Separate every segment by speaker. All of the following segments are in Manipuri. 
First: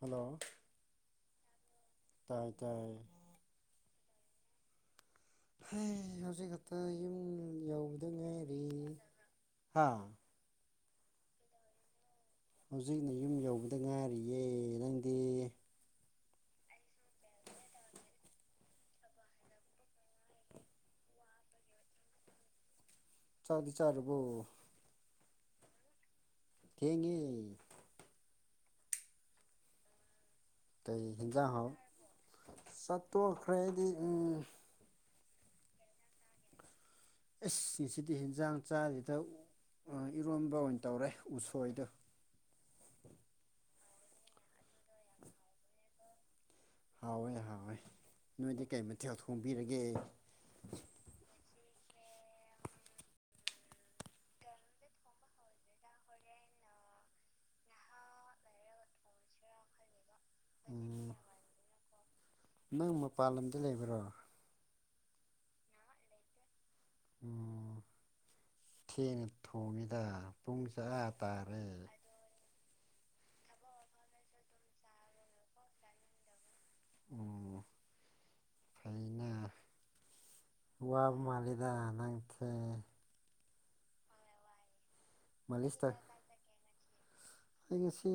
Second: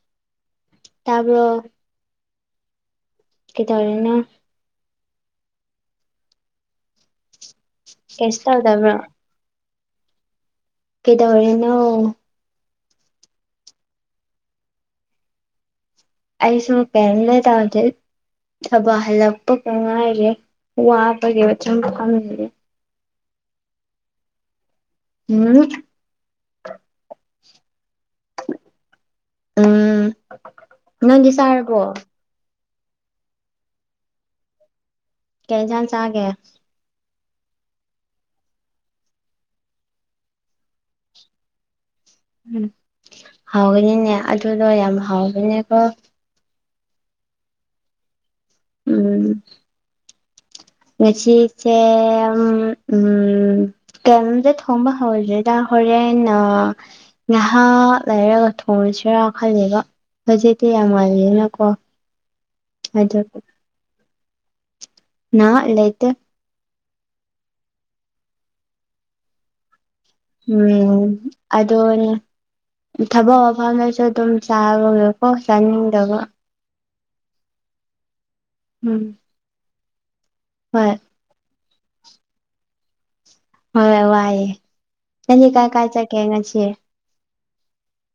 Speaker 1: ꯍꯜꯂꯣ
Speaker 2: ꯇꯕ꯭ꯔꯣ
Speaker 1: ꯇꯥꯏ ꯇꯥꯏꯌꯦ
Speaker 2: ꯀꯩꯗꯧꯔꯤꯅꯣ
Speaker 1: ꯑꯩ ꯍꯧꯖꯤꯛꯈꯇ ꯌꯨꯝ ꯌꯧꯔꯦ꯫
Speaker 2: ꯀꯩꯁꯨ ꯇꯧꯗꯕ꯭ꯔꯣ
Speaker 1: ꯍꯥ
Speaker 2: ꯀꯩꯗꯧꯔꯤꯅꯣ
Speaker 1: ꯍꯧꯖꯤꯛꯇ ꯌꯨꯝ ꯌꯧꯕꯗ ꯉꯥꯏꯔꯤꯌꯦ ꯅꯪꯗꯤ
Speaker 2: ꯑꯩꯁꯨ ꯄꯦꯔꯦꯠ ꯇꯧꯗꯔꯤ ꯊꯕꯛ ꯍꯜꯂꯛꯄꯗ ꯉꯥꯏꯔꯤꯌꯦ ꯋꯥꯕꯒꯤ ꯑꯁꯨꯝ ꯐꯝꯃꯤꯅꯦ꯫
Speaker 1: ꯆꯥꯛꯇꯤ ꯆꯥꯔꯕꯣ
Speaker 2: ꯎꯝ
Speaker 1: ꯊꯦꯡꯉꯦ
Speaker 2: ꯎꯝ ꯅꯪꯗꯤ ꯆꯥꯔꯕꯣ
Speaker 1: ꯆꯥꯛ ꯇꯣꯛꯈ꯭ꯔꯦ ꯍꯥꯏꯔꯗꯤ ꯎꯝ
Speaker 2: ꯀꯩ ꯑꯦꯟꯖꯥꯡ ꯆꯥꯒꯦ
Speaker 1: ꯉꯁꯤꯗꯤ ꯑꯦꯟꯖꯥꯡ ꯆꯗꯦꯗ ꯑ ꯏꯔꯣꯟꯝꯕ ꯑꯣꯏꯅ ꯇꯧꯔꯦ ꯎꯁꯣꯏ
Speaker 2: ꯎꯝ ꯍꯥꯎꯔꯤꯅꯤꯅꯦ ꯑꯗꯨꯗꯣ ꯌꯥꯝ ꯍꯥꯎꯕꯅꯦꯀꯣ
Speaker 1: ꯍꯥꯎꯋꯦ ꯍꯥꯎꯋꯦ ꯅꯣꯏꯗꯤ ꯀꯩ ꯃꯊꯦꯜ
Speaker 2: ꯎꯝ
Speaker 1: ꯊꯣꯡꯉꯒꯦ
Speaker 2: ꯉꯁꯤꯁꯦ ꯎꯝ ꯀꯩꯝꯇ ꯊꯣꯡꯕ ꯍꯧꯗ꯭ꯔꯤꯗ ꯍꯣꯔꯦꯟ ꯉꯏꯍꯥꯛ ꯂꯩꯔꯒ ꯊꯣꯡꯉꯁꯤ꯫ ꯈꯔꯥ ꯈꯜꯂꯤꯕ ꯍꯧꯖꯤꯛꯇꯤ ꯌꯥꯝ
Speaker 1: ꯎꯝ
Speaker 2: ꯉꯜꯂꯤꯗꯅ
Speaker 1: ꯅꯪ ꯃꯄꯥꯟ
Speaker 2: ꯑꯗꯨꯒꯤ
Speaker 1: ꯂꯝꯗ ꯂꯩꯕ꯭ꯔꯣ
Speaker 2: ꯅꯍꯥꯛ ꯂꯩꯇꯦ
Speaker 1: ꯎꯝ ꯊꯦꯡꯅ ꯊꯣꯡꯉꯦ
Speaker 2: ꯎꯝ ꯑꯗꯨꯅꯦ ꯊꯕꯛ ꯃꯐꯝꯗ ꯑꯗꯨꯝ ꯆꯥꯔꯒꯦ ꯍꯧꯖꯤꯛꯇꯤ ꯆꯥꯅꯤꯡꯗꯦ
Speaker 1: [inaudible]
Speaker 2: ꯎꯝ
Speaker 1: ꯐꯩꯅ
Speaker 2: ꯍꯣꯏ
Speaker 1: ꯋꯥꯕ ꯃꯥꯜꯂꯤꯗ ꯅꯪꯁꯦ
Speaker 2: ꯍꯣꯏ ꯋꯥꯏꯌꯦ ꯅꯪꯗꯤ ꯉꯁꯤ ꯀꯥꯏ ꯀꯥꯏ
Speaker 1: ꯃꯥꯂꯤꯁꯇ
Speaker 2: ꯆꯠꯀꯦ?
Speaker 1: ꯑꯩ ꯉꯁꯤ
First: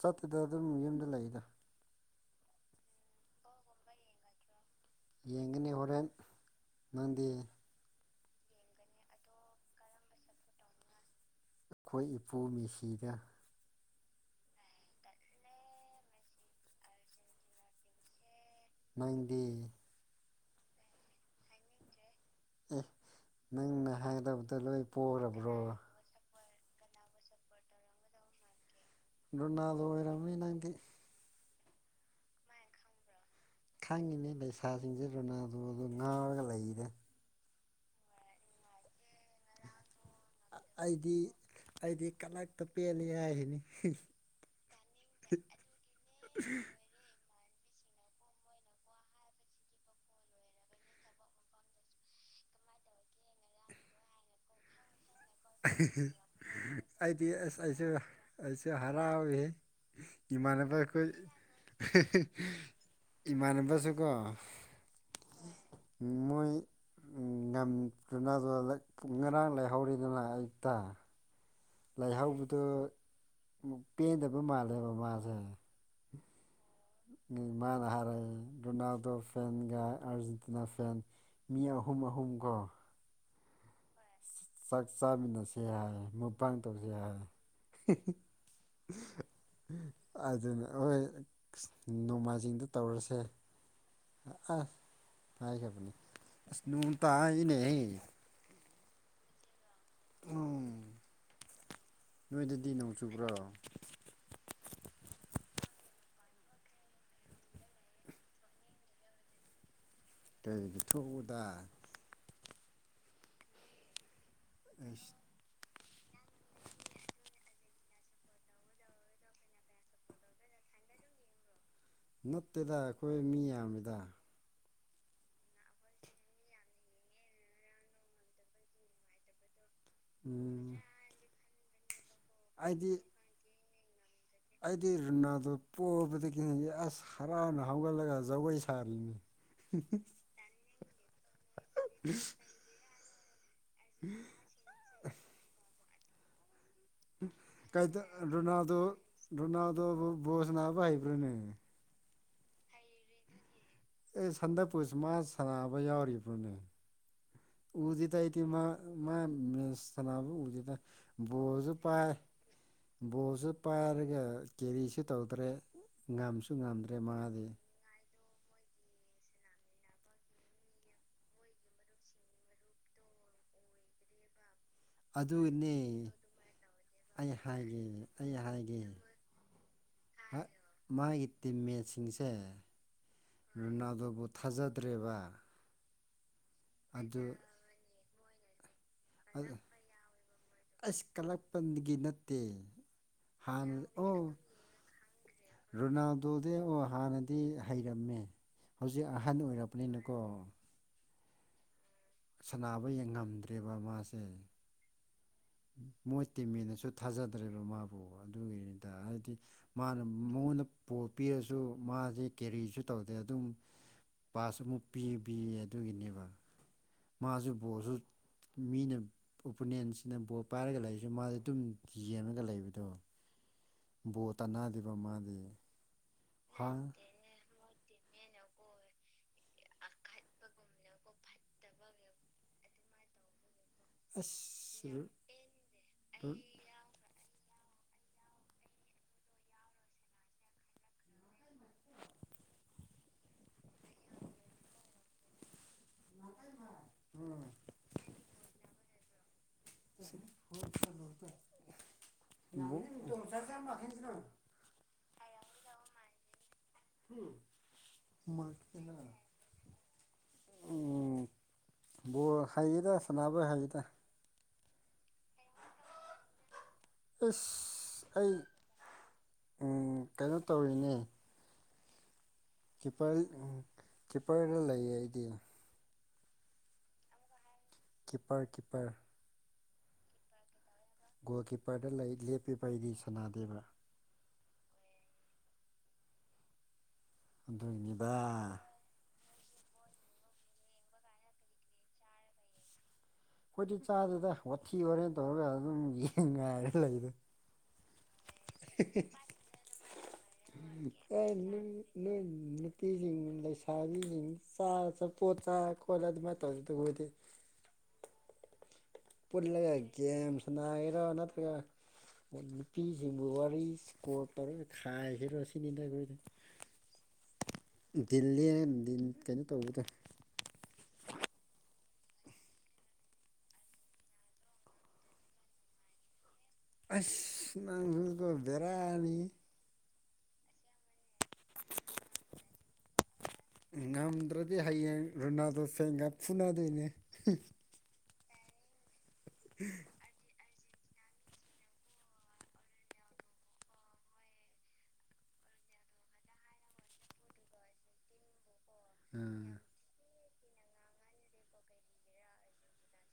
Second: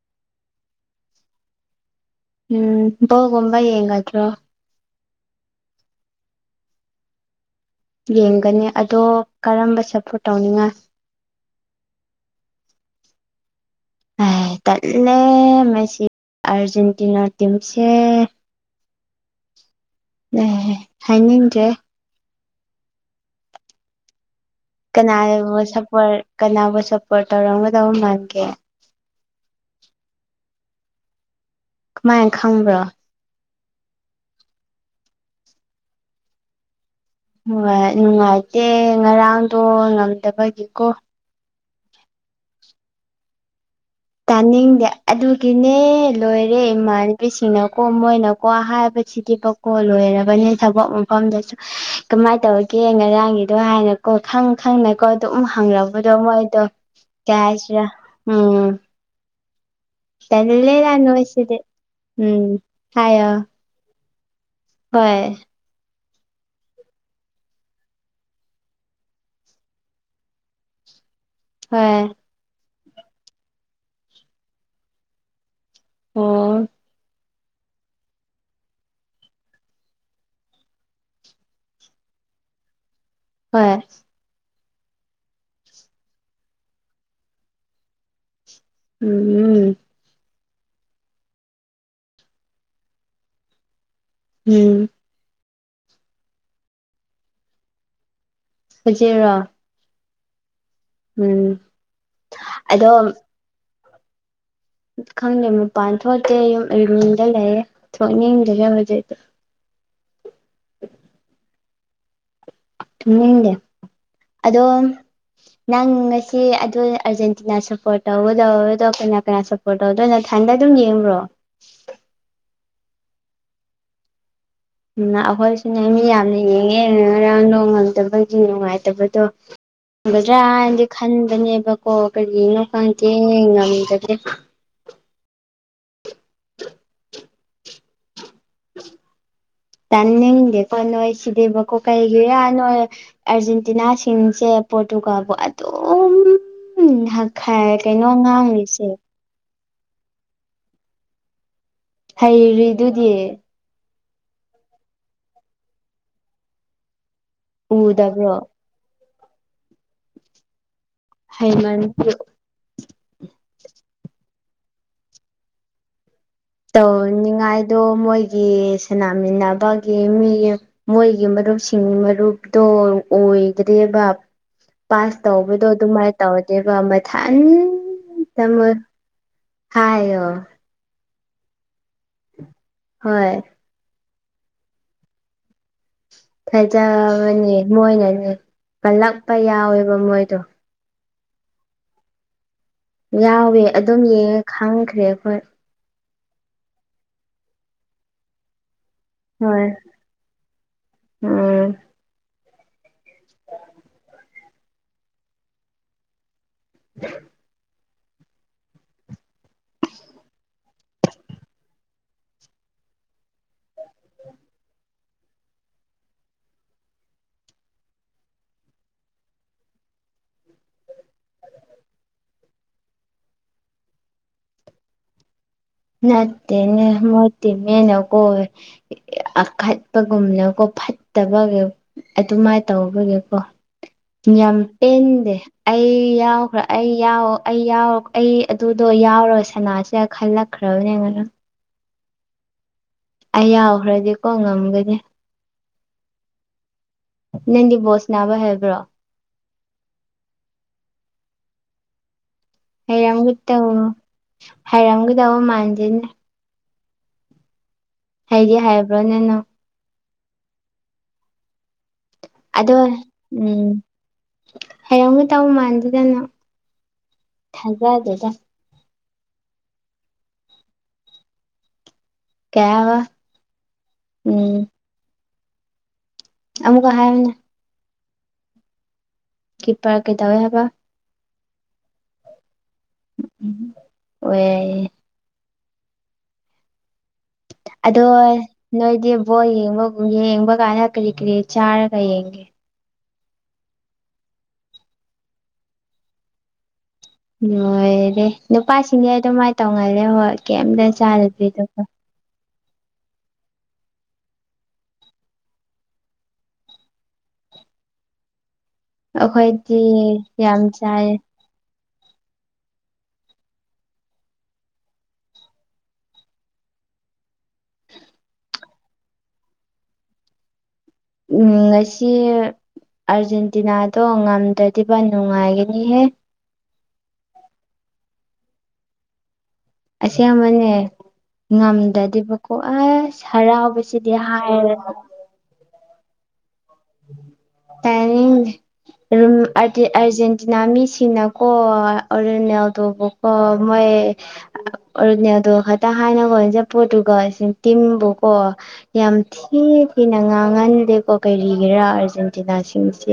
Speaker 1: ꯆꯠꯇꯦꯗ ꯑꯗꯨꯝ ꯌꯨꯝꯗ ꯂꯩ꯫
Speaker 2: ꯎꯝ ꯕꯣꯜ ꯒꯨꯝꯕ ꯌꯦꯡꯒꯗ꯭ꯔꯥ?
Speaker 1: ꯌꯦꯡꯒꯅꯤ ꯍꯣꯔꯦꯟ ꯅꯪꯗꯤ꯫
Speaker 2: ꯌꯦꯡꯒꯅꯤ ꯑꯗꯣ ꯀꯔꯝꯕꯗ ꯁꯞꯄ꯭ꯣꯔꯠ ꯇꯧꯅꯤꯡꯉꯤ?
Speaker 1: ꯑꯩꯈꯣꯏ ꯏꯄꯨ ꯃꯦꯁꯤꯗ꯫
Speaker 2: ꯇꯜꯂꯦ ꯃꯦꯁꯤ ꯑꯔꯖꯦꯟꯇꯤꯅꯥ ꯇꯤꯝꯁꯦ
Speaker 1: ꯅꯪꯗꯤ
Speaker 2: ꯑꯦ ꯍꯥꯏꯅꯤꯡꯗ꯭ꯔꯦ
Speaker 1: ꯑꯦ ꯅꯪꯅ ꯍꯥꯏꯒꯗꯕꯗ
Speaker 2: ꯀꯅꯥꯕꯨ ꯁꯄꯣꯔ ꯀꯅꯥꯕꯨ ꯁꯞꯄꯣꯔꯠ ꯇꯧꯔꯝꯒꯗꯕ ꯃꯥꯟꯒꯦ
Speaker 1: ꯔꯣꯅꯥꯜꯗꯣ ꯑꯣꯏꯔꯝꯃꯤ ꯅꯪꯗꯤ
Speaker 2: ꯀꯃꯥꯏꯟ ꯈꯪꯕ꯭ꯔꯣ
Speaker 1: ꯈꯪꯉꯤꯅꯦ ꯂꯩꯁꯥꯁꯤꯡꯁꯦ ꯔꯣꯅꯜꯗꯣꯗꯣ ꯉꯥꯎꯔꯒ ꯂꯩꯔꯦ
Speaker 2: ꯍꯣꯏ ꯅꯨꯡꯉꯥꯏꯇꯦ ꯉꯔꯥꯡꯗꯣ ꯉꯝꯗꯕꯒꯤꯀꯣ
Speaker 1: ꯑꯩꯗꯤ ꯑꯩꯗꯤ ꯀꯂꯛꯇ ꯄꯦꯜꯂꯤ ꯍꯥꯏꯁꯤꯅꯤ
Speaker 2: ꯇꯥꯅꯤꯡꯗꯦ ꯑꯗꯨꯒꯤꯅꯦ ꯂꯣꯏꯔꯦ ꯏꯃꯥꯟ ꯅꯨꯄꯤꯁꯤꯡꯅꯀꯣ ꯃꯣꯏꯅꯀꯣ ꯍꯥꯏꯕꯁꯤꯗꯤꯕꯀꯣ ꯂꯣꯏꯔꯕꯅꯤ ꯊꯕꯛ ꯃꯐꯝꯗꯁꯨ ꯀꯃꯥꯏꯅ ꯇꯧꯒꯦ ꯉꯔꯥꯡꯒꯤꯗꯣ ꯍꯥꯏꯅꯀꯣ ꯈꯪ ꯈꯪꯅꯀꯣ ꯇꯨꯝ ꯍꯪꯔꯝꯕꯗꯣ ꯃꯣꯏꯗꯣ
Speaker 1: ꯑꯩꯗꯤ
Speaker 2: ꯀꯩ
Speaker 1: ꯑꯁ
Speaker 2: ꯍꯥꯏꯁꯤꯔꯥ
Speaker 1: ꯑꯩꯁꯨ
Speaker 2: ꯎꯝ
Speaker 1: ꯑꯩꯁꯨ [inaudible] ꯏꯃꯥꯟꯅꯕ
Speaker 2: ꯇꯜꯂꯦꯗ
Speaker 1: ꯑꯩꯈꯣꯏ
Speaker 2: ꯅꯣꯏꯁꯤꯗꯤ ꯎꯝ ꯍꯥꯏꯌꯣ
Speaker 1: [unintelligible]
Speaker 2: ꯍꯣꯏ
Speaker 1: ꯃꯣꯏ ꯉꯝꯗꯨ [unintelligible] ꯉꯔꯥꯡ ꯂꯩꯔꯧꯔꯤ
Speaker 2: ꯍꯣꯏ
Speaker 1: [unintelligible] ꯂꯩꯍꯧꯕꯗꯨ ꯄꯦꯟꯗꯕ ꯃꯥꯜꯂꯦꯕ ꯃꯥꯖꯦ
Speaker 2: ꯑꯣ
Speaker 1: ꯃꯥꯅ ꯍꯔꯥꯛꯏ ꯔꯣꯅꯥꯜꯗꯣ ꯐꯦꯟꯒ ꯑꯔꯖꯦꯟꯇꯤꯅꯥ ꯐꯦꯟ ꯃꯤ ꯑꯍꯨꯝ ꯑꯥ ꯍꯨꯝꯒꯣ
Speaker 2: ꯍꯣꯏ
Speaker 1: ꯆꯥꯛ ꯆꯥꯃꯤꯟꯅꯁꯤ ꯍꯥꯏ ꯃꯨꯛꯕꯥꯡ ꯇꯧꯁꯤ ꯍꯥꯏ
Speaker 2: ꯎꯝ
Speaker 1: [unintelligible] ꯑꯗꯨꯅ ꯍꯣꯏ ꯅꯣꯡꯃꯥꯏꯖꯤꯡꯗ ꯇꯧꯔꯁꯦ
Speaker 2: ꯎꯝ
Speaker 1: ꯍꯥꯏꯈꯕꯅꯤ ꯑꯁ ꯅꯣꯡ ꯇꯥꯏꯅꯍꯦ
Speaker 2: [unintelligible]
Speaker 1: ꯎꯝ
Speaker 2: ꯎꯝ
Speaker 1: ꯅꯣꯏꯗꯗꯤ ꯅꯣꯡ
Speaker 2: ꯑꯗꯣ
Speaker 1: ꯆꯨꯕ꯭ꯔꯣ
Speaker 2: ꯈꯪꯗꯦ ꯃꯄꯥꯟ ꯊꯣꯛꯇꯦ ꯎꯔꯨꯝꯗ ꯂꯩꯌꯦ ꯊꯣꯛꯅꯤꯡꯗꯦꯍꯦ ꯍꯧꯖꯤꯛꯇꯤ
Speaker 1: ꯀꯩꯒꯤ ꯊꯣꯛꯎꯗ
Speaker 2: ꯊꯣꯛꯅꯤꯡꯗꯦ ꯑꯗꯣ
Speaker 1: ꯑꯩꯁ
Speaker 2: ꯅꯪ ꯉꯁꯤ ꯑꯗꯨ ꯑꯥꯔꯖꯦꯟꯇꯤꯅꯥ ꯁꯞꯄꯣꯔꯠ ꯇꯧꯒꯗꯕꯗꯣ ꯀꯅꯥ ꯀꯅꯥ ꯁꯞꯄꯣꯔꯠ ꯇꯧꯗꯣꯏꯅꯪ ꯊꯟꯗꯗꯨꯝ ꯌꯦꯡꯕ꯭ꯔꯣ
Speaker 1: ꯅꯠꯇꯦꯗ ꯑꯈꯣꯏ ꯃꯤ ꯌꯥꯝꯃꯤꯗ
Speaker 2: ꯎꯝ ꯉꯥ ꯑꯈꯣꯏꯁꯨꯅꯦ ꯃꯤ ꯌꯥꯝꯅ ꯌꯦꯡꯉꯦ ꯉꯔꯥꯡ ꯅꯣꯡ ꯉꯪꯗꯕꯒꯤ ꯅꯨꯡꯉꯥꯏꯇꯕꯗꯣ ꯉꯝꯒꯗ꯭ꯔꯥ
Speaker 1: ꯎꯝ
Speaker 2: ꯍꯥꯏꯟꯗꯤ ꯈꯟꯕꯅꯦꯕꯀꯣ ꯀꯔꯤꯒꯤꯅꯣ
Speaker 1: ꯑꯩꯗꯤ
Speaker 2: ꯈꯪꯗꯦ ꯉꯝꯗꯒ
Speaker 1: ꯑꯩꯗꯤ ꯔꯣꯅꯥꯜꯗꯣ ꯄꯣꯕꯗꯒꯤ ꯑ꯭ꯁ ꯍꯔꯥꯎꯅ ꯍꯧꯒꯠꯂꯒ ꯖꯒꯣꯏ ꯁꯥꯔꯤꯌꯦꯃꯤ
Speaker 2: ꯇꯥꯅꯤꯡꯗꯦꯀꯣ ꯅꯣꯏ ꯁꯤꯗꯤꯕꯀꯣ ꯀꯩꯒꯤꯔ ꯅꯣꯏ ꯑ꯭ꯔꯖꯦꯟ ꯇꯤꯅꯥꯁꯤꯡꯁꯦ ꯄꯣꯔꯇꯨꯒꯜꯕꯨ ꯑꯗꯨꯝ ꯎꯝ [unintelligible] ꯀꯩꯅꯣ ꯉꯥꯡꯔꯤꯁꯦ
Speaker 1: ꯗꯣ ꯕꯣ ꯕꯣꯜ ꯁꯥꯟꯅꯕ ꯍꯩꯕ꯭ꯔꯅꯦ
Speaker 2: ꯍꯩꯔꯤꯗꯨꯗꯤ
Speaker 1: ꯑꯦ ꯁꯟꯗꯛ ꯄꯨꯨꯁ ꯃꯥ ꯁꯥꯟꯅꯕ ꯌꯥꯎꯔꯤꯕꯣꯅꯦ ꯎꯗꯦꯗ
Speaker 2: ꯎꯗꯕ꯭ꯔꯣ
Speaker 1: ꯑꯩꯗꯤ ꯃꯥ ꯃꯥ ꯃꯦꯁ ꯁꯥꯟꯅꯕ ꯎꯗꯦꯗ ꯕꯣꯜꯖꯨ ꯄꯥꯏ
Speaker 2: ꯍꯩꯃꯟꯒꯤ
Speaker 1: ꯕꯣꯜꯖꯨ ꯄꯥꯏꯔꯒ ꯀꯦꯔꯤꯁꯨ ꯇꯧꯗ꯭ꯔꯦ ꯉꯝꯁꯨ ꯉꯝꯗ꯭ꯔꯦ ꯃꯥꯗꯤ
Speaker 2: ꯇꯧꯅꯤꯡꯉꯥꯏꯗꯣ ꯃꯣꯏ ꯒꯤ ꯁꯅꯥꯃꯤꯟꯅꯕꯒꯤ ꯃꯤ ꯃꯣꯏꯒꯤ ꯃꯔꯨꯞꯁꯤꯡꯒꯤ ꯃꯔꯨꯞꯇꯣ ꯑꯣ ꯑꯣꯏꯗꯔꯦꯕ ꯄꯥꯁ ꯇꯧꯕꯗꯣ
Speaker 1: ꯑꯗꯨꯅꯦ
Speaker 2: ꯑꯗꯨꯃꯥꯏ ꯇꯧꯔꯗꯦꯕ
Speaker 1: ꯑꯩ
Speaker 2: ꯃꯊꯟ
Speaker 1: ꯍꯥꯏꯒꯦ ꯑꯩ
Speaker 2: ꯇꯃꯛ
Speaker 1: ꯍꯥꯏꯒꯦ
Speaker 2: ꯍꯥꯏꯌꯣ
Speaker 1: ꯃꯥꯒꯤ ꯇꯤꯝꯃꯦꯠꯁꯤꯡꯁꯦ
Speaker 2: ꯍꯣꯏ
Speaker 1: ꯔꯣꯅꯥꯜꯗꯣꯕꯨ ꯊꯥꯖꯗ꯭ꯔꯦꯕ ꯑꯗꯨ
Speaker 2: ꯐꯖꯕꯅꯦ ꯃꯣꯏꯅꯅꯦ ꯀꯜꯂꯛꯄ ꯌꯥꯎꯋꯦꯕ ꯃꯣꯏꯗꯣ
Speaker 1: ꯀꯂꯛꯄꯟꯒꯤ ꯅꯠꯇꯦ
Speaker 2: ꯌꯥꯎꯋꯦ
Speaker 1: ꯍꯥꯟꯅ
Speaker 2: ꯑꯗꯨꯝ
Speaker 1: ꯑꯣ
Speaker 2: ꯌꯦꯡꯉ ꯈꯪꯈ꯭ꯔꯦ ꯑꯈꯣꯏ
Speaker 1: ꯑꯗꯨꯗꯤ ꯑꯣ ꯍꯥꯟꯅꯗꯤ ꯍꯩꯔꯝꯃꯦ ꯍꯧꯖꯤꯛ ꯑꯍꯟ
Speaker 2: ꯍꯣꯏ
Speaker 1: ꯑꯣꯏꯔꯄꯅꯤꯅꯀꯣ
Speaker 2: ꯎꯝ
Speaker 1: ꯁꯟꯅꯥꯕ ꯌꯦꯡ ꯉꯝꯗ꯭ꯔꯦꯕ ꯃꯥꯁꯦ ꯃꯣꯏ ꯇꯤꯝꯃꯦꯠꯅꯁꯨ ꯊꯥꯖꯗ꯭ꯔꯦꯕ ꯃꯥꯕꯨ
Speaker 2: [inaudible]
Speaker 1: ꯑꯗ ꯍꯥꯏꯗꯤ ꯃꯥꯅ ꯃꯉꯣꯟꯗ ꯕꯣꯜ ꯄꯤꯔꯖꯨ ꯃꯥꯖꯦ ꯀꯦꯔꯤꯖꯨ ꯇꯧꯗꯦ ꯑꯗꯨꯝ ꯄꯥꯁ ꯑꯃꯨꯛ ꯄꯤꯕꯤꯌꯦ ꯑꯗꯨꯒꯤꯅꯦꯕ ꯃꯥꯖꯨ ꯕꯣꯜꯖꯨ ꯃꯤꯅ ꯑꯣꯄꯣꯅꯦꯟꯁꯅ ꯕꯣꯜ ꯄꯥꯏꯔꯒ ꯂꯩꯖꯨ ꯃꯥꯖꯨ ꯗꯨꯝ ꯌꯦꯡꯉꯒ ꯂꯩꯕꯗꯣ ꯕꯣꯜ ꯇꯅꯥꯗꯦꯕ ꯃꯥꯗꯤ ꯍꯥ
Speaker 2: ꯅꯠꯇꯦꯅꯦ ꯃꯣꯏ ꯇꯤꯝꯃꯦꯠꯅ ꯀꯣ ꯑꯈꯠꯄꯒꯨꯝꯅ ꯀꯣ ꯐꯠꯇꯕꯒꯤ ꯑꯗꯨꯃꯥꯏ ꯇꯧꯕꯒꯤꯀꯣ ꯌꯥꯝ
Speaker 1: ꯑꯁ
Speaker 2: ꯄꯦꯟꯗꯦ ꯑꯩ ꯌꯥꯎꯈ꯭ꯔꯥ ꯑꯩ ꯌꯥꯎ ꯑꯩ ꯌꯥꯎ ꯑꯩ ꯑꯗꯨꯗꯣ ꯌꯥꯎꯔ ꯁꯅꯥꯁꯦꯔ ꯈꯜꯂꯛꯈ꯭ꯔꯕꯅꯦ ꯉꯌꯥꯡ ꯑꯩ ꯌꯥꯎꯈ꯭ꯔꯗꯤꯀꯣ ꯉꯝꯒꯅꯤ ꯅꯪꯗꯤ ꯕꯣꯜ ꯁꯅꯥꯕ ꯍꯩꯕ꯭ꯔꯣ
Speaker 1: [unintelligible]
Speaker 2: ꯍꯩꯔꯝꯒꯗꯕ ꯍꯩꯔꯝꯒꯗꯕ ꯃꯥꯟꯗꯦꯅꯦ
Speaker 1: ꯎꯝ
Speaker 2: ꯍꯩꯗꯤ ꯍꯩꯕ꯭ꯔꯥꯅꯦ ꯅꯪ
Speaker 1: ꯕꯣꯜ
Speaker 2: ꯑꯗꯣ
Speaker 1: ꯍꯩꯌꯦꯗ ꯁꯟꯅꯕ
Speaker 2: ꯎꯝ
Speaker 1: ꯍꯩꯌꯦꯗ
Speaker 2: ꯍꯩꯔꯝꯒꯗꯧꯕ ꯃꯥꯟꯗꯦꯗ ꯅꯪ
Speaker 1: ꯑꯁ
Speaker 2: ꯊꯥꯖꯗꯦꯗ
Speaker 1: ꯑꯩ ꯎꯝ ꯀꯩꯅꯣ ꯇꯧꯔꯤꯅꯦ
Speaker 2: ꯀꯩ ꯍꯥꯏꯕ
Speaker 1: ꯀꯤꯄꯔ ꯎꯝ ꯀꯤꯄꯔꯒ
Speaker 2: ꯎꯝ
Speaker 1: ꯂꯩꯌꯦ ꯑꯩꯗꯤ
Speaker 2: ꯑꯃꯨꯛꯀ ꯍꯥꯏꯌꯣꯅꯦ
Speaker 1: ꯀꯤꯄꯔ ꯀꯤꯄꯔ
Speaker 2: ꯀꯤꯄꯔ ꯀꯩꯗꯧꯋꯦ ꯍꯥꯏꯕ
Speaker 1: ꯒꯣꯜ ꯀꯤꯄꯔꯗ ꯂꯩ ꯂꯦꯞꯄꯦꯕ ꯑꯩꯗꯤ ꯁꯅꯥꯗꯦꯕ
Speaker 2: ꯑꯣ ꯌꯥꯏꯌꯦ ꯑꯗꯣ
Speaker 1: ꯑꯗꯨꯒꯤꯅꯤꯗ ꯑꯩꯈꯣꯏꯗꯤ
Speaker 2: ꯅꯣꯏꯗꯤ ꯕꯣꯜ ꯌꯦꯡꯕꯕꯨ ꯌꯦꯡꯕ ꯀꯥꯟꯗ ꯀꯔꯤ ꯀꯔꯤ ꯆꯥꯔꯒ ꯌꯦꯡꯒꯦ
Speaker 1: ꯈꯣꯏꯗꯤ ꯆꯥꯗꯦꯗ ꯋꯥꯊꯤ ꯋꯥꯔꯦꯝ ꯇꯧꯔꯒ ꯑꯗꯨꯝ ꯌꯦꯡꯉꯦ ꯍꯥꯏꯔꯦ
Speaker 2: ꯂꯣꯏꯔꯦ ꯅꯨꯄꯥꯁꯤꯡꯗꯤ ꯑꯗꯨꯃꯥꯏ ꯇꯧꯒꯜꯂꯦ ꯍꯣꯏ ꯀꯩꯝꯇ ꯆꯥꯗꯕꯤꯗꯀꯣ
Speaker 1: [unintelligible] ꯂꯩꯁꯥꯕꯤꯖꯤꯡ [unintelligible]
Speaker 2: [inaudible]
Speaker 1: ꯄꯨꯜꯂꯒ
Speaker 2: ꯑꯩꯈꯣꯏꯗꯤ
Speaker 1: ꯒꯦꯝ
Speaker 2: ꯌꯥꯝ
Speaker 1: ꯁꯥꯟꯅꯒꯦꯔꯣ
Speaker 2: ꯆꯥꯏ
Speaker 1: ꯅꯠꯇ꯭ꯔꯒ ꯅꯨꯄꯤꯖꯤꯡꯕꯨ ꯋꯥꯔꯤ ꯀꯣꯜ ꯇꯧꯔ ꯈꯥꯏꯁꯤꯔꯣ ꯁꯤꯅꯤꯗ ꯑꯈꫭꯏꯗꯤ
Speaker 2: [inaudible]
Speaker 1: ꯗꯤꯜ ꯂꯦꯜ ꯗꯤꯜ ꯀꯩꯅꯣ ꯇꯧꯕꯗꯣ
Speaker 2: ꯎꯝ ꯉꯁꯤ ꯑꯥꯔꯖꯦꯟꯇꯤꯅꯥꯗꯣ ꯉꯝꯗ꯭ꯔꯗꯤꯕ ꯅꯨꯡꯉꯥꯏꯒꯅꯤꯍꯦ
Speaker 1: ꯑꯁ ꯅꯪꯖꯨ ꯕꯦꯔꯥꯅꯤ
Speaker 2: ꯑꯁꯦꯡꯕꯅꯦ ꯉꯝꯗꯗꯤꯕꯀꯣ ꯑꯁ ꯍꯔꯥꯎꯕꯁꯤꯗꯤ ꯍꯥꯏꯔ [unintelligible]
Speaker 1: [unintelligible] ꯐꯨꯅ
Speaker 2: ꯇꯥꯅꯤꯡꯗꯦ [unintelligible] ꯑꯔꯖꯦꯟ ꯇꯤꯅꯥ ꯃꯤꯁꯤꯡꯅꯀꯣ ꯔꯣꯅꯦꯜꯗꯣꯕꯨꯀꯣ ꯃꯣꯏ [unintelligible] ꯑꯗꯨ ꯈꯇ ꯍꯥꯏꯅꯒꯨꯝꯁꯤ ꯄꫭꯔꯇꯨꯒꯜ [unintelligible] ꯇꯤꯝꯕꯨꯀꫭ ꯌꯥꯝ
Speaker 1: ꯑꯥ
Speaker 2: ꯊꯤ ꯊꯤꯅ ꯉꯥꯡꯍꯟꯗꯦꯀꯣ ꯀꯩ ꯒꯤꯔ ꯑꯔꯖꯦꯟꯇꯤꯅꯥ ꯁꯤꯡꯁꯦ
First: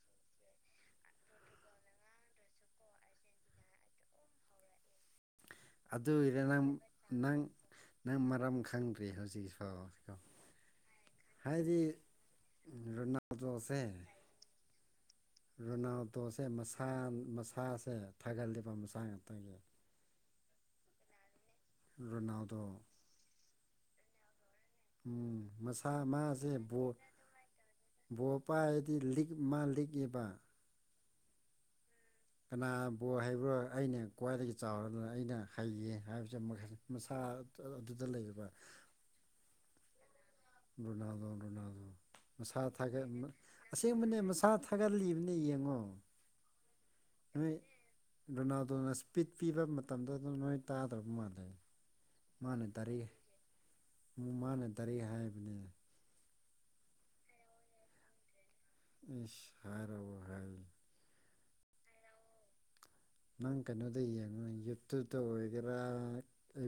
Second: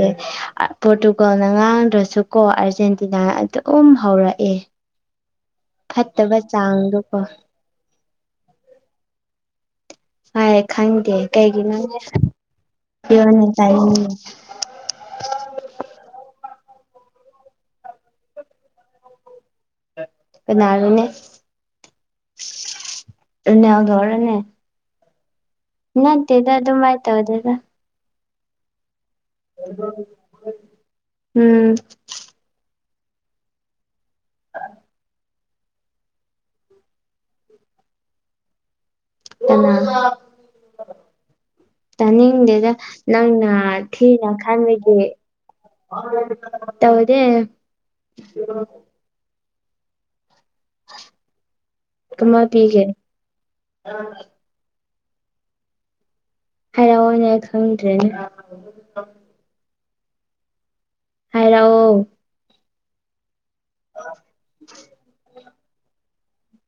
Speaker 2: ꯄꯣꯔꯇꯨꯒꯜꯅ ꯉꯥꯡꯗ꯭ꯔꯁꯨ ꯀꯣ ꯑꯥꯔꯖꯦꯟꯇꯤꯅꯥ ꯑꯗꯨꯝ ꯍꯧꯔꯑꯦ
Speaker 1: ꯑꯗꯨꯏꯔ ꯅꯪ ꯅꯪ ꯅꯪ ꯃꯔꯝ ꯈꯪꯗ꯭ꯔꯤ ꯍꯧꯖꯤꯛꯐꯥꯎ
Speaker 2: ꯍꯥꯏ ꯈꯪꯗꯦ ꯀꯩꯒꯤꯅꯣ
Speaker 1: ꯔꯣꯅꯥꯜꯗꯣꯁꯦ
Speaker 2: [unintelligible]
Speaker 1: ꯔꯣꯅꯥꯜꯗꯣꯁꯦ ꯃꯁꯥ ꯃꯁꯥꯁꯦ ꯊꯥꯒꯠꯂꯤꯕ ꯃꯁꯥ ꯉꯥꯛꯇꯒꯤ
Speaker 2: [unintelligible]
Speaker 1: ꯔꯣꯅꯥꯜꯗꯣ
Speaker 2: [unintelligible] ꯅꯦ
Speaker 1: ꯎꯝ ꯃꯁꯥ
Speaker 2: ꯅꯠꯇꯦꯗ ꯑꯗꯨꯝꯃꯥꯏ ꯇꯧꯗꯦꯗ
Speaker 1: ꯕꫭꯜ ꯄꯥꯏꯔꯗꯤ [unintelligible] ꯃꯥ ꯂꯤꯛꯏꯕ
Speaker 2: [inaudible]
Speaker 1: [unintelligible] ꯍꯩꯕ꯭ꯔꯣ ꯑꯩꯅ ꯈ꯭ꯋꯥꯏꯗꯒꯤ ꯆꯥꯎꯔꯗꯨꯅ ꯑꯩꯅ ꯍꯩꯌꯦ ꯍꯥꯏꯕꯁꯦ ꯃꯁꯥ ꯑꯗꯨꯗ ꯂꯩꯕ
Speaker 2: [unintelligible]
Speaker 1: ꯔꯣꯅꯥꯜꯗꯣ ꯔꯣꯅꯥꯜꯗꯣ ꯃꯁꯥ
Speaker 2: ꯇꯥꯅꯤꯡꯗꯦꯗ ꯅꯪꯅ
Speaker 1: [unintelligible] ꯑꯁꯦꯡꯕꯅꯦ
Speaker 2: ꯊꯤꯅ
Speaker 1: ꯃꯁꯥ
Speaker 2: ꯈꯟꯕꯒꯤ
Speaker 1: ꯊꯥꯒꯠꯂꯤꯕꯅꯦ ꯌꯦꯡꯉꯣ
Speaker 2: [unintelligible] ꯇꯧꯗꯦ
Speaker 1: ꯅꯣꯏ ꯔꯣꯅꯥꯜꯗꯣꯅ ꯏꯁꯄꯤꯠ ꯄꯤꯕ ꯃꯇꯝꯗꯨ ꯑꯗꯨ ꯅꯣꯏ ꯇꯥꯗ꯭ꯔꯕ ꯃꯥꯜꯂꯦ
Speaker 2: ꯑꯃ
Speaker 1: ꯃꯥꯅ
Speaker 2: ꯄꯤꯒꯦ
Speaker 1: ꯗꯥꯏꯔꯦꯛ ꯃꯥꯅ ꯗꯥꯏꯔꯦꯛ ꯍꯥꯏꯕꯅꯦ
Speaker 2: ꯍꯥꯢꯔꯑꫭꯅꯦ ꯈꯪꯗ꯭ꯔꯦꯅꯦ
Speaker 1: [inaudible] ꯍꯥꯏ
Speaker 2: ꯍꯥꯏꯔꯑꯣ
Speaker 1: ꯅꯪ ꯀꯩꯅꯣꯗ ꯌꯦꯡꯉꯨ ꯌꯨꯇꯨꯞꯇ ꯑꯣꯏꯒꯦꯔ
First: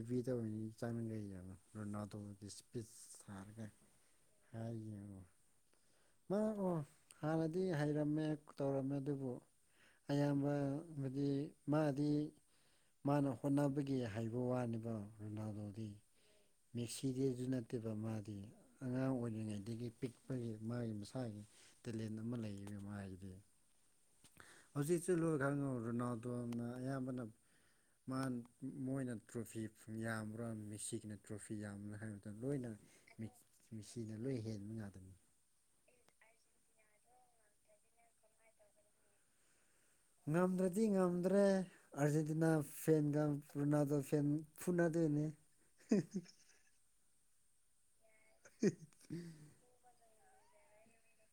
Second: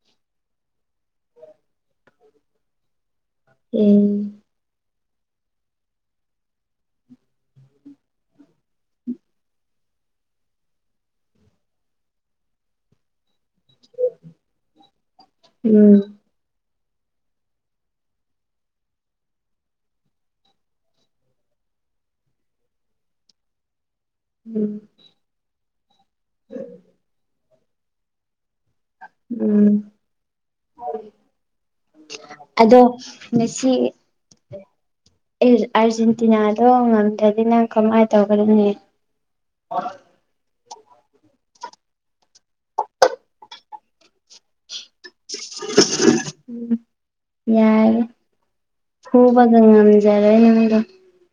Speaker 1: ꯕꯤꯗꯤꯑꯣ ꯑꯣꯏꯅ ꯆꯪꯉꯒ ꯌꯦꯡꯉꫭ ꯔꯣꯅꯥꯜꯗꯣꯒꯤ ꯏꯁꯄꯤꯁ ꯊꯥꯔꯒ
Speaker 2: ꯎꯝ
Speaker 1: ꯍꯥꯏ ꯌꯦꯡꯉꯣ ꯃꯥ ꯑꯣ ꯍꯥꯟꯅꯗꯤ ꯍꯩꯔꯝꯃꯦ ꯇꯧꯔꯝꯃꯦ ꯑꯗꯨꯕꯨ ꯑꯌꯥꯝꯕ ꯍꯥꯏꯗꯤ ꯃꯥꯗꯤ ꯃꯥꯅ ꯍꯣꯠꯅꯕꯒꯤ ꯍꯩꯕ ꯋꯥꯅꯦꯕ ꯔꯣꯅꯥꯜꯗꯣꯗꯤ
Speaker 2: ꯎꯝ
Speaker 1: ꯃꯦꯁꯤꯗꯤ ꯑꯗꯨ ꯅꯠꯇꯦꯕ ꯃꯥꯗꯤ ꯑꯉꯥꯡ ꯑꯣꯏꯔꯤꯉꯩꯗꯒꯤ ꯄꯤꯛꯄꯒꯤ ꯃꯥꯒꯤ ꯃꯁꯥꯒꯤ ꯇꯦꯂꯦꯟ ꯑꯃ ꯂꯩꯌꯦ ꯃꯥꯏꯗꯤ
Speaker 2: ꯎꯝ
Speaker 1: ꯍꯧꯖꯤꯛꯁꯨ ꯂꯣꯏ [unintelligible] ꯔꯣꯅꯥꯜꯗꯣꯅ ꯑꯌꯥꯝꯕꯅꯞ ꯃꯥꯅ ꯃꯣꯏꯅ ꯇ꯭ꯔꯣꯐꯤ
Speaker 2: ꯎꯝ
Speaker 1: ꯌꯥꯝꯕ꯭ꯔꯥ ꯃꯦꯁꯤꯒꯤꯅ ꯇ꯭ꯔꯣꯐꯤ ꯌꯥꯝ [unintelligible] ꯂꯣꯏꯅ
Speaker 2: ꯑꯗꯣ
Speaker 1: ꯃꯦꯁꯤꯅ ꯂꯣꯏ ꯍꯦꯟꯕ ꯉꯥꯛꯇꯅꯤ
Speaker 2: ꯑꯦ ꯑꯥꯔꯖꯦꯟꯇꯤꯅꯥꯗꯣ ꯉꯝꯗ꯭ꯔꯗꯤ ꯅꯪ ꯀꯃꯥꯏꯟ ꯇꯧꯒꯅꯤ [unintelligible]
Speaker 1: ꯉꯝꯗ꯭ꯔꯗꯤ ꯉꯝꯗ꯭ꯔꯦ ꯑꯥꯔꯖꯦꯟꯇꯤꯅꯥ ꯐꯦꯟꯒ ꯔꯣꯅꯥꯜꯗꯣ ꯐꯦꯟ ꯐꯨꯅꯗ [unintelligible]
Speaker 2: [unintelligible] [unintelligible]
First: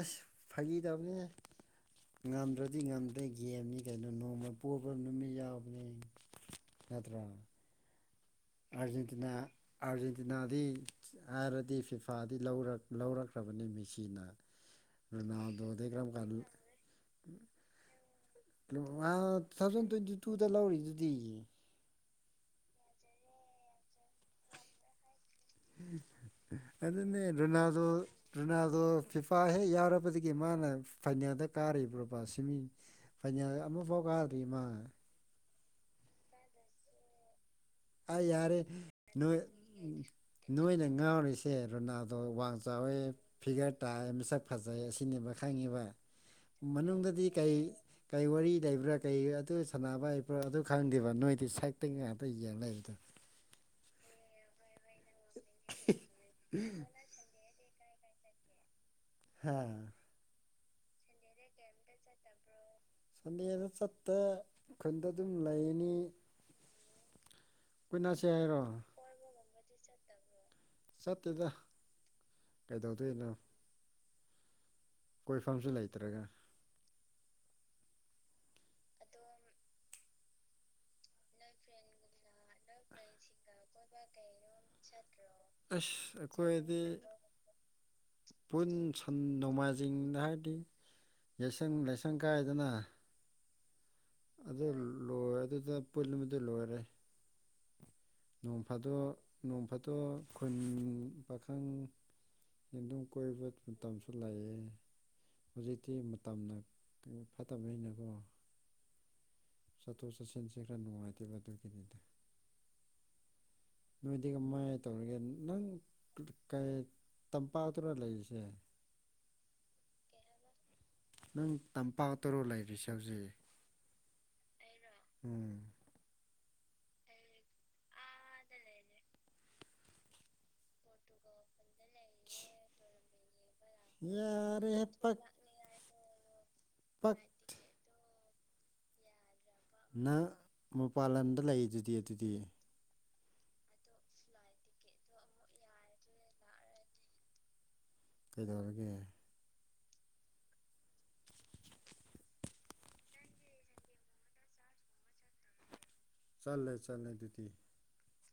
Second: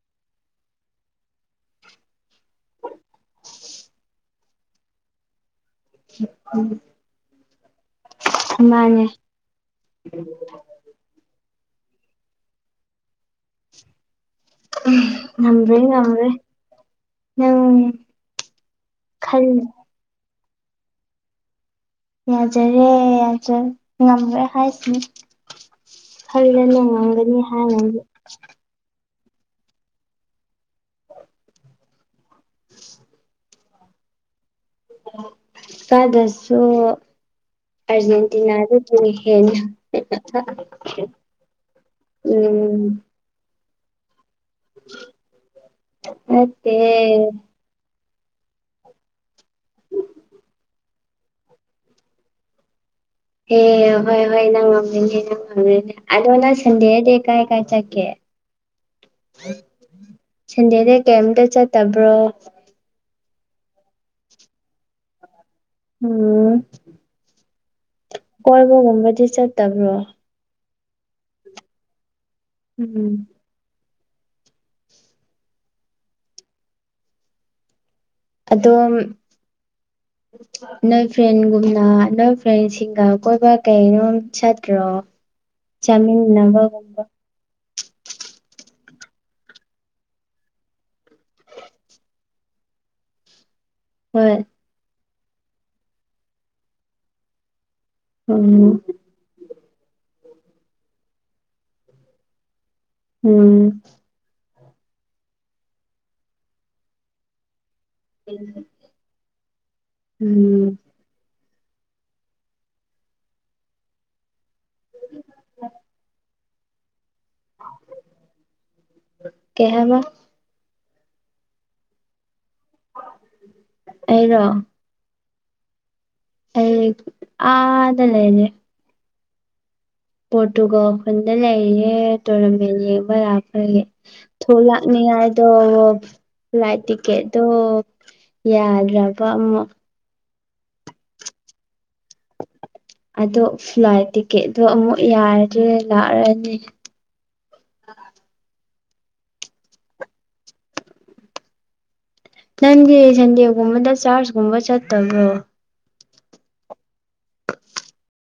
Speaker 1: ꯑ꯭ꯁ ꯐꯥꯒꯤ ꯇꯧꯕꯅꯦꯍꯦ ꯉꯝꯗ꯭ꯔꯗꯤ ꯉꯝꯗ꯭ꯔꯦ ꯒꯦꯝꯅꯤ ꯀꯩꯅꯣ ꯅꯣꯡꯃ ꯄꯣꯕ ꯅꯨꯃꯤꯠ ꯌꯥꯎ [unintelligible] ꯅꯠꯇ꯭ꯔꯣ
Speaker 2: ꯃꯥꯅꯦ
Speaker 1: ꯑ꯭ꯔꯖꯦꯟꯇꯤꯅꯥ ꯑ꯭ꯔꯖꯦꯟꯇꯤꯅꯥꯗꯤ ꯑꯥꯔ ꯗꯤ ꯐꯤꯐꯥꯗꯤ ꯂꯧꯔꯛ ꯂꯧꯔꯛꯈ꯭ꯔꯕꯅꯦ ꯃꯤꯁꯤꯅ
Speaker 2: ꯎꯝ ꯉꯝꯗ꯭ꯔꯦ ꯉꯝꯗ꯭ꯔꯦ ꯅꯪ
Speaker 1: [unintelligible]
Speaker 2: ꯈꯜꯂꯨ
Speaker 1: ꯇꯨꯊꯥꯎꯖꯟ ꯇ꯭ꯋꯦꯟꯇꯤ ꯇꯨꯗ ꯂꯧꯔꯤꯗꯨꯗꯤ
Speaker 2: ꯌꯥꯖꯔꯦ ꯌꯥꯖꯔꯦ ꯉꯝꯔꯣꯏ ꯍꯥꯏꯁꯤꯅꯤ ꯈꯜꯂꯅ
Speaker 1: ꯑꯗꯨꯅꯦ
Speaker 2: ꯉꯝꯒꯅꯤ
Speaker 1: ꯔꯣꯅꯥꯜꯗꯣ
Speaker 2: ꯍꯥꯏꯅꯗꯤ
Speaker 1: ꯔꯣꯅꯥꯜꯗꯣ ꯐꯤ ꯐꯥ ꯍꯦꯛ ꯌꯥꯎꯔꯛꯄꯗꯒꯤ ꯃꯥꯅ ꯐꯥꯏꯅꯦꯜꯗ ꯀꯥꯔꯤꯕ꯭ꯔꯣꯕ ꯁꯤꯃꯤ ꯐꯥꯏꯅꯦꯜ ꯑꯥ ꯑꯃꯨꯐꯥꯎ ꯀꯥꯗ꯭ꯔꯤ ꯃꯥ
Speaker 2: ꯀꯥꯗꯁꯨ
Speaker 1: ꯑꯩ ꯌꯥꯔꯦ ꯅꯣꯏ ꯅꯣꯏꯅ ꯉꯥꯎꯔꯤꯁꯦ ꯔꯣꯅꯥꯜꯗꯣ ꯋꯥ
Speaker 2: ꯎꯝ
Speaker 1: ꯇꯥꯏꯝꯁ ꯁꯛ ꯐꯖꯩ ꯑꯁꯤꯅꯤꯕ ꯈꯪꯉꯤꯕ
Speaker 2: ꯅꯠꯇꯦ
Speaker 1: ꯃꯅꯨꯡꯗꯗꯤ ꯀꯩ ꯀꯩ ꯋꯥꯔꯤ ꯂꯩꯕ꯭ꯔꯥ ꯀꯩ ꯑꯗꯨ ꯁꯥꯟꯅꯕ ꯍꯩꯕ꯭ꯔ ꯑꯗꯨ ꯈꯪꯗꯦꯕ ꯅꯣꯏꯗꯤ ꯁꯛꯇ ꯉꯥꯛꯇ ꯌꯦꯡ ꯂꯩ
Speaker 2: ꯍꯦ ꯍꯣꯏ ꯍꯣꯏ ꯅꯪ ꯉꯝꯃꯦꯅꯦ ꯅꯪ ꯉꯝꯃꯦꯅꯦ ꯑꯗꯣ ꯅꯪ ꯁꯟꯗꯦꯗꯤ ꯀꯥꯏ ꯀꯥꯏ ꯆꯠ ꯀꯦ
Speaker 1: ꯍꯥꯥ
Speaker 2: ꯁꯟꯗꯦꯗ ꯀꯩꯝꯇ ꯆꯠꯇꯕ꯭ꯔꯣ
Speaker 1: ꯁꯟꯗꯦꯗ ꯆꯠꯇꯦ ꯈꯨꯟꯗ ꯗꯨꯝ
Speaker 2: ꯎꯝ
Speaker 1: ꯀꯣꯏꯅꯁꯦ ꯍꯥꯏꯔꯣ
Speaker 2: ꯀꯣꯏꯕꯒꯨꯝꯕꯗꯤ ꯆꯠꯇꯕ꯭ꯔꯣ
Speaker 1: ꯆꯠꯇꯦꯗ
Speaker 2: ꯎꯝ
Speaker 1: ꯀꯩꯗꯧꯗꯣꯏꯅꯣ ꯀꯣꯏꯐꯝꯁꯨ ꯂꯩꯇ꯭ꯔꯒ
Speaker 2: ꯑꯗꯣꯝ ꯅꯣꯏ ꯐ꯭ꯔꯦꯟꯒꯨꯝꯅ ꯅꯣꯏ ꯐ꯭ꯔꯦꯟꯁꯤꯡꯒ ꯀꯣꯏꯕ ꯀꯩꯅꯣꯝ ꯆꯠꯇ꯭ꯔꯣ
Speaker 1: ꯑꯁ ꯑꯩꯈꯣꯏꯗꯤ
Speaker 2: ꯆꯥꯃꯤꯟꯅꯕꯒꯨꯝꯕ
Speaker 1: ꯄꯨꯟ ꯁꯟ ꯅꯣꯡꯃꯥꯏꯖꯤꯡꯗ ꯍꯥꯏꯗꯤ ꯌꯦꯁꯪ ꯂꯥꯏꯁꯪ ꯀꯥꯏꯗꯅ
Speaker 2: ꯍꯣꯏ
Speaker 1: ꯂꯣꯏꯔꯦ ꯑꯗꯨꯗ ꯄꯨꯜꯕꯗꯨ ꯂꯣꯏꯔꯦ
Speaker 2: ꯎꯝ
Speaker 1: ꯅꯣꯡꯐꯥꯗꯣꯛ ꯅꯣꯡꯐꯥꯗꯣꯛ ꯈꯨꯟ ꯄꯥꯈꯪ ꯑꯗꯨꯝ ꯀꯣꯏꯕ
Speaker 2: ꯎꯝ
Speaker 1: ꯃꯇꯝꯁꯨ ꯂꯩꯌꯦ ꯍꯨꯖꯤꯛꯇꯤ ꯃꯇꯝꯅ ꯀ ꯐꯠꯇꯕꯅꯤꯅ ꯀꯣ ꯆꯠꯊꯣꯛ ꯆꯠꯁꯤꯟꯁꯦ
Speaker 2: ꯎꯝ
Speaker 1: ꯈꯔ ꯅꯨꯡꯉꯥꯏꯇꯦꯕ ꯑꯗꯨꯏ ꯅꯣꯏꯗꯤ ꯀꯃꯥꯏ ꯇꯧꯔꯤꯒꯦ ꯅꯪ ꯀꯩ ꯇꯝꯄꯥꯛꯇꯔ ꯂꯩꯔꯤꯁꯦ
Speaker 2: ꯀꯩ ꯍꯥꯏꯕ
Speaker 1: ꯅꯪ ꯇꯝꯄꯥꯛꯇꯔꯣ ꯂꯩꯔꯤꯁꯦ ꯍꯧꯖꯤꯛ
Speaker 2: ꯑꯩꯔꯣ
Speaker 1: ꯎꯝ
Speaker 2: ꯑꯩ ꯑꯥꯗ ꯂꯩꯔꯦ ꯄꯣꯔꯇꯨꯒꯜ ꯈꯨꯟꯗ ꯂꯩꯌꯦ ꯇꯣꯔꯅꯥꯃꯦꯟ ꯌꯦꯕ ꯂꯥꯛ
Speaker 1: ꯌꯥꯔꯦꯍꯦ ꯄꯛ
Speaker 2: [unintelligible] ꯐ꯭ꯂꯥꯏꯠ
Speaker 1: ꯄꯛ
Speaker 2: ꯇꯤꯛꯀꯦꯠꯇꯣ ꯌꯥꯗ꯭ꯔꯕ ꯑꯃꯨꯛ
Speaker 1: ꯅꯪ ꯃꯄꯥꯟ ꯂꯝꯗ ꯂꯩꯗꯨꯗꯤ ꯑꯗꯨꯗꯤ
Speaker 2: ꯑꯗꯣ ꯐ꯭ꯂꯥꯏꯠ ꯇꯤꯀꯦꯠꯇꯣ ꯑꯃꯨꯛ ꯌꯥꯔꯗꯤ ꯂꯥꯛꯔꯅꯤ
Speaker 1: ꯀꯩꯗꯧꯔꯒꯦ
Speaker 2: ꯀꯦꯟꯗꯤ ꯁꯟꯗꯦꯒꯨꯝꯕꯗ ꯆꯥꯔꯖ ꯒꯨꯝꯕ ꯆꯠꯇꯕ꯭ꯔꯣ
Speaker 1: ꯆꯠꯂꯦ ꯆꯠꯂꯦ ꯑꯗꯨꯗꯤ